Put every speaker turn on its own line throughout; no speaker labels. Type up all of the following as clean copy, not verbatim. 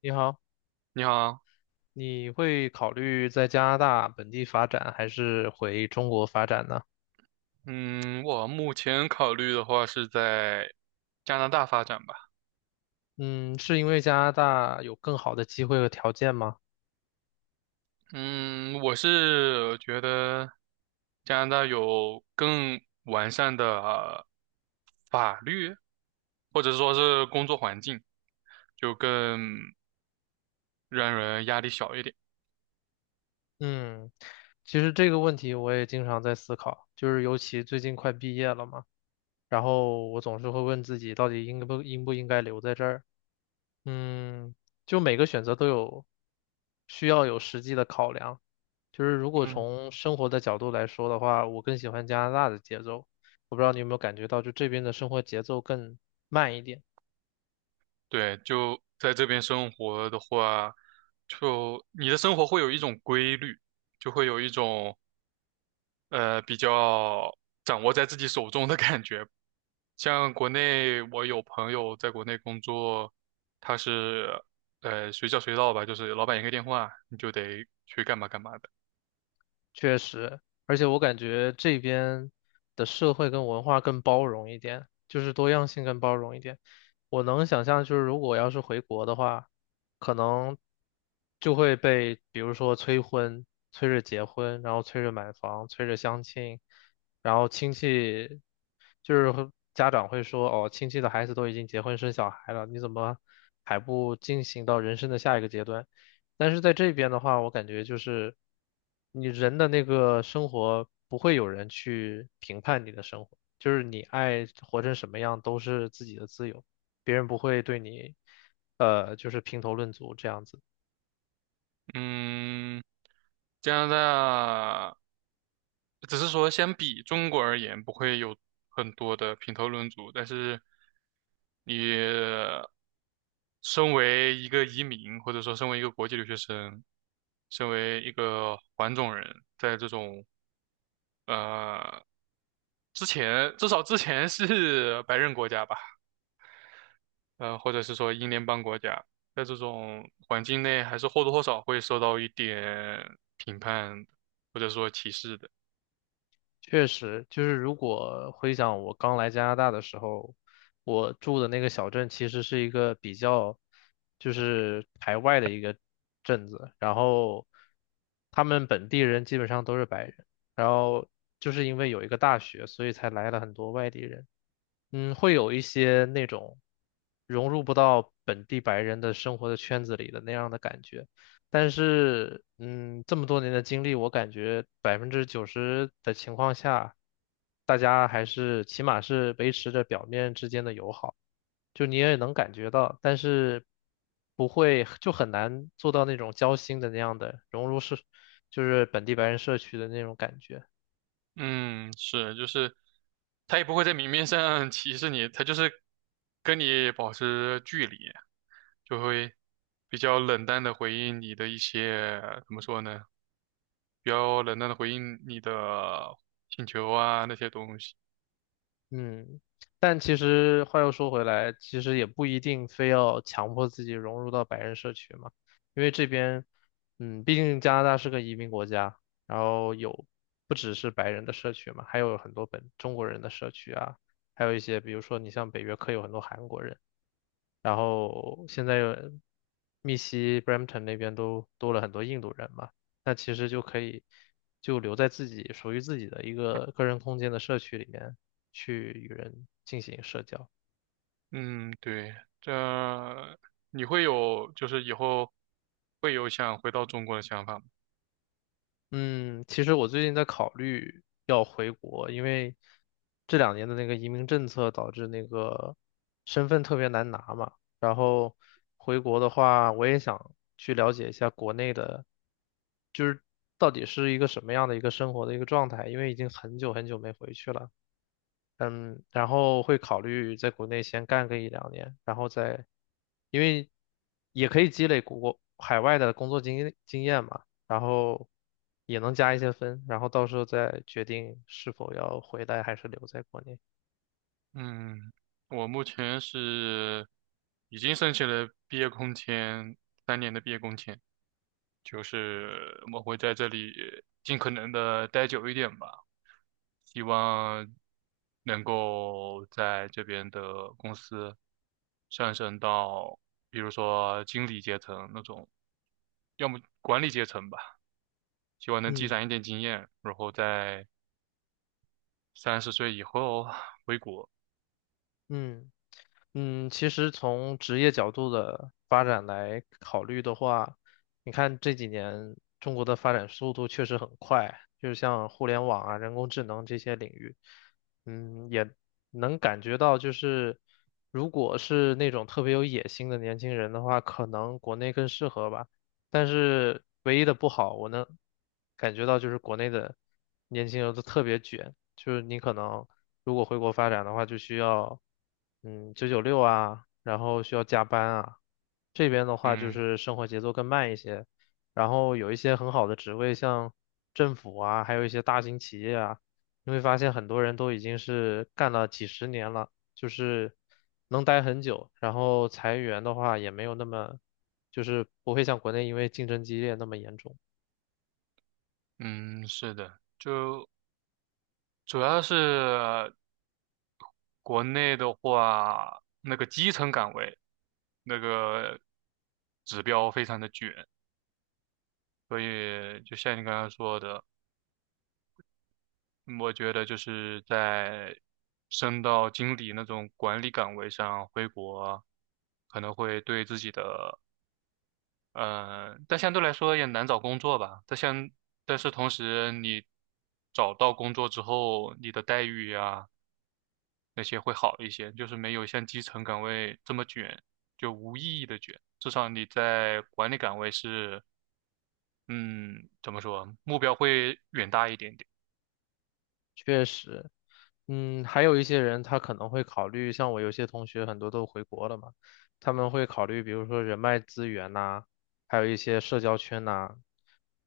你好，
你好，
你会考虑在加拿大本地发展，还是回中国发展呢？
嗯，我目前考虑的话是在加拿大发展吧。
嗯，是因为加拿大有更好的机会和条件吗？
嗯，我是觉得加拿大有更完善的法律，或者说是工作环境，就更让人压力小一点。
嗯，其实这个问题我也经常在思考，就是尤其最近快毕业了嘛。然后我总是会问自己，到底应不应该留在这儿？嗯，就每个选择都有需要有实际的考量。就是如果
嗯，
从生活的角度来说的话，我更喜欢加拿大的节奏。我不知道你有没有感觉到，就这边的生活节奏更慢一点。
对，就在这边生活的话，就你的生活会有一种规律，就会有一种比较掌握在自己手中的感觉。像国内，我有朋友在国内工作，他是随叫随到吧，就是老板一个电话，你就得去干嘛干嘛的。
确实，而且我感觉这边的社会跟文化更包容一点，就是多样性更包容一点。我能想象，就是如果要是回国的话，可能就会被比如说催婚、催着结婚，然后催着买房、催着相亲，然后亲戚就是会家长会说，哦，亲戚的孩子都已经结婚生小孩了，你怎么还不进行到人生的下一个阶段？但是在这边的话，我感觉就是你人的那个生活不会有人去评判你的生活，就是你爱活成什么样都是自己的自由，别人不会对你就是评头论足这样子。
嗯，加拿大只是说相比中国而言，不会有很多的评头论足，但是你身为一个移民，或者说身为一个国际留学生，身为一个黄种人，在这种呃，之前至少之前是白人国家吧，呃，或者是说英联邦国家，在这种环境内，还是或多或少会受到一点评判或者说歧视的。
确实，就是如果回想我刚来加拿大的时候，我住的那个小镇其实是一个比较，就是排外的一个镇子，然后他们本地人基本上都是白人，然后就是因为有一个大学，所以才来了很多外地人。嗯，会有一些那种融入不到本地白人的生活的圈子里的那样的感觉。但是，嗯，这么多年的经历，我感觉90%的情况下，大家还是起码是维持着表面之间的友好，就你也能感觉到，但是不会就很难做到那种交心的那样的融入社，就是本地白人社区的那种感觉。
嗯，是，就是他也不会在明面上 歧视你，他就是跟你保持距离，就会比较冷淡的回应你的一些，怎么说呢？比较冷淡的回应你的请求啊那些东西。
嗯，但其实话又说回来，其实也不一定非要强迫自己融入到白人社区嘛，因为这边，嗯，毕竟加拿大是个移民国家，然后有不只是白人的社区嘛，还有很多本中国人的社区啊，还有一些比如说你像北约克有很多韩国人，然后现在有密西 Brampton 那边都多了很多印度人嘛，那其实就可以就留在自己属于自己的一个个人空间的社区里面去与人进行社交。
嗯，对，这你会有，就是以后会有想回到中国的想法吗？
嗯，其实我最近在考虑要回国，因为这两年的那个移民政策导致那个身份特别难拿嘛。然后回国的话，我也想去了解一下国内的，就是到底是一个什么样的一个生活的一个状态，因为已经很久很久没回去了。嗯，然后会考虑在国内先干个一两年，然后再，因为也可以积累国海外的工作经验嘛，然后也能加一些分，然后到时候再决定是否要回来还是留在国内。
嗯，我目前是已经申请了毕业工签，三年的毕业工签，就是我会在这里尽可能的待久一点吧，希望能够在这边的公司上升到，比如说经理阶层那种，要么管理阶层吧。希望能积
嗯
攒一点经验，然后在三十岁以后回国。
嗯。嗯，其实从职业角度的发展来考虑的话，你看这几年中国的发展速度确实很快，就是像互联网啊、人工智能这些领域，嗯，也能感觉到，就是如果是那种特别有野心的年轻人的话，可能国内更适合吧。但是唯一的不好，我能感觉到就是国内的年轻人都特别卷，就是你可能。如果回国发展的话，就需要996啊，然后需要加班啊。这边的话就
嗯。
是生活节奏更慢一些，然后有一些很好的职位，像政府啊，还有一些大型企业啊，你会发现很多人都已经是干了几十年了，就是能待很久。然后裁员的话也没有那么，就是不会像国内因为竞争激烈那么严重。
嗯，是的，就主要是国内的话，那个基层岗位那个指标非常的卷，所以就像你刚刚说的，嗯，我觉得就是在升到经理那种管理岗位上回国，可能会对自己的但相对来说也难找工作吧。但像，但是同时你找到工作之后，你的待遇呀、那些会好一些，就是没有像基层岗位这么卷，就无意义的卷。至少你在管理岗位是，嗯，怎么说，目标会远大一点点。
确实，嗯，还有一些人他可能会考虑，像我有些同学很多都回国了嘛，他们会考虑，比如说人脉资源呐、还有一些社交圈呐、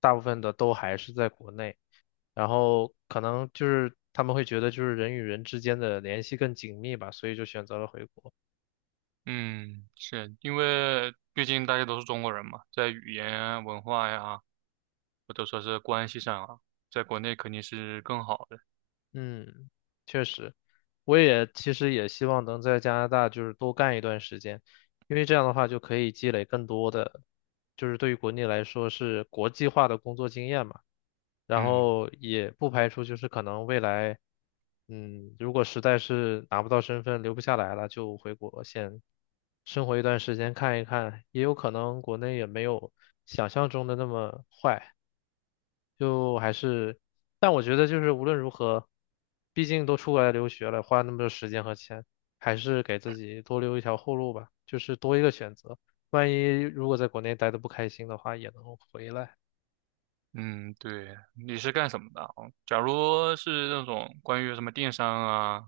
大部分的都还是在国内，然后可能就是他们会觉得就是人与人之间的联系更紧密吧，所以就选择了回国。
嗯，是因为毕竟大家都是中国人嘛，在语言啊文化呀，或者说是关系上啊，在国内肯定是更好的。
嗯，确实，我也其实也希望能在加拿大就是多干一段时间，因为这样的话就可以积累更多的，就是对于国内来说是国际化的工作经验嘛。然
嗯。
后也不排除就是可能未来，嗯，如果实在是拿不到身份留不下来了，就回国先生活一段时间看一看，也有可能国内也没有想象中的那么坏。就还是，但我觉得就是无论如何，毕竟都出来留学了，花那么多时间和钱，还是给自己多留一条后路吧，就是多一个选择。万一如果在国内待的不开心的话，也能回来。
嗯，对，你是干什么的啊？假如是那种关于什么电商啊、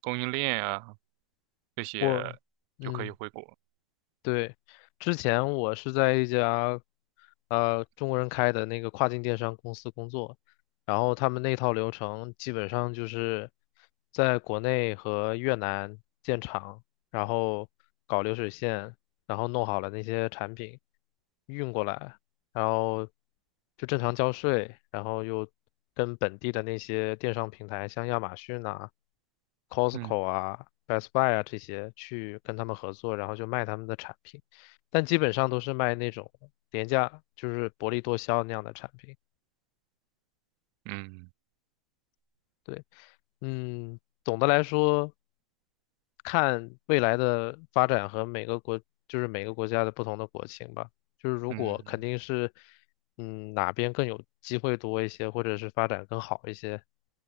供应链啊这
我，
些，就可以
嗯。
回国。
对，之前我是在一家中国人开的那个跨境电商公司工作，然后他们那套流程基本上就是在国内和越南建厂，然后搞流水线，然后弄好了那些产品运过来，然后就正常交税，然后又跟本地的那些电商平台，像亚马逊啊、
嗯。
Costco 啊、Best Buy 啊这些去跟他们合作，然后就卖他们的产品，但基本上都是卖那种廉价，就是薄利多销那样的产品。
嗯。
对。嗯，总的来说，看未来的发展和每个国，就是每个国家的不同的国情吧。就是如果肯
嗯，
定是，嗯，哪边更有机会多一些，或者是发展更好一些，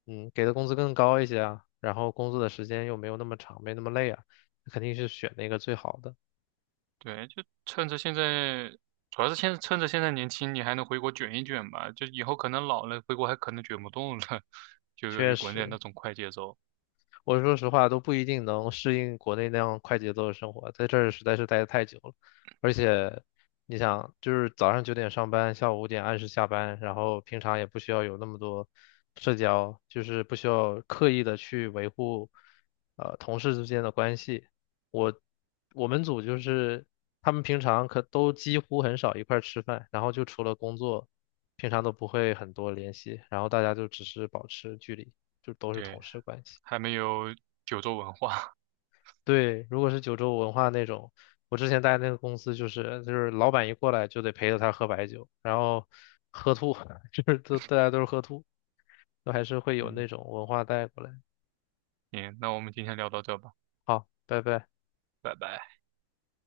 嗯，给的工资更高一些啊，然后工作的时间又没有那么长，没那么累啊，肯定是选那个最好的。
对，就趁着现在，主要是趁着现在年轻，你还能回国卷一卷吧。就以后可能老了，回国还可能卷不动了，就由于
确
国内
实，
那种快节奏，
我说实话都不一定能适应国内那样快节奏的生活，在这儿实在是待得太久了。而且，你想，就是早上9点上班，下午5点按时下班，然后平常也不需要有那么多社交，就是不需要刻意的去维护，同事之间的关系。我我们组就是他们平常可都几乎很少一块儿吃饭，然后就除了工作，平常都不会很多联系，然后大家就只是保持距离，就都是
对，
同事关系。
还没有九州文化。
对，如果是九州文化那种，我之前待那个公司就是老板一过来就得陪着他喝白酒，然后喝吐，就是都大家都是喝吐，都还是会有
嗯，
那种文化带过来。
行，那我们今天聊到这吧，
好，拜拜。
拜拜。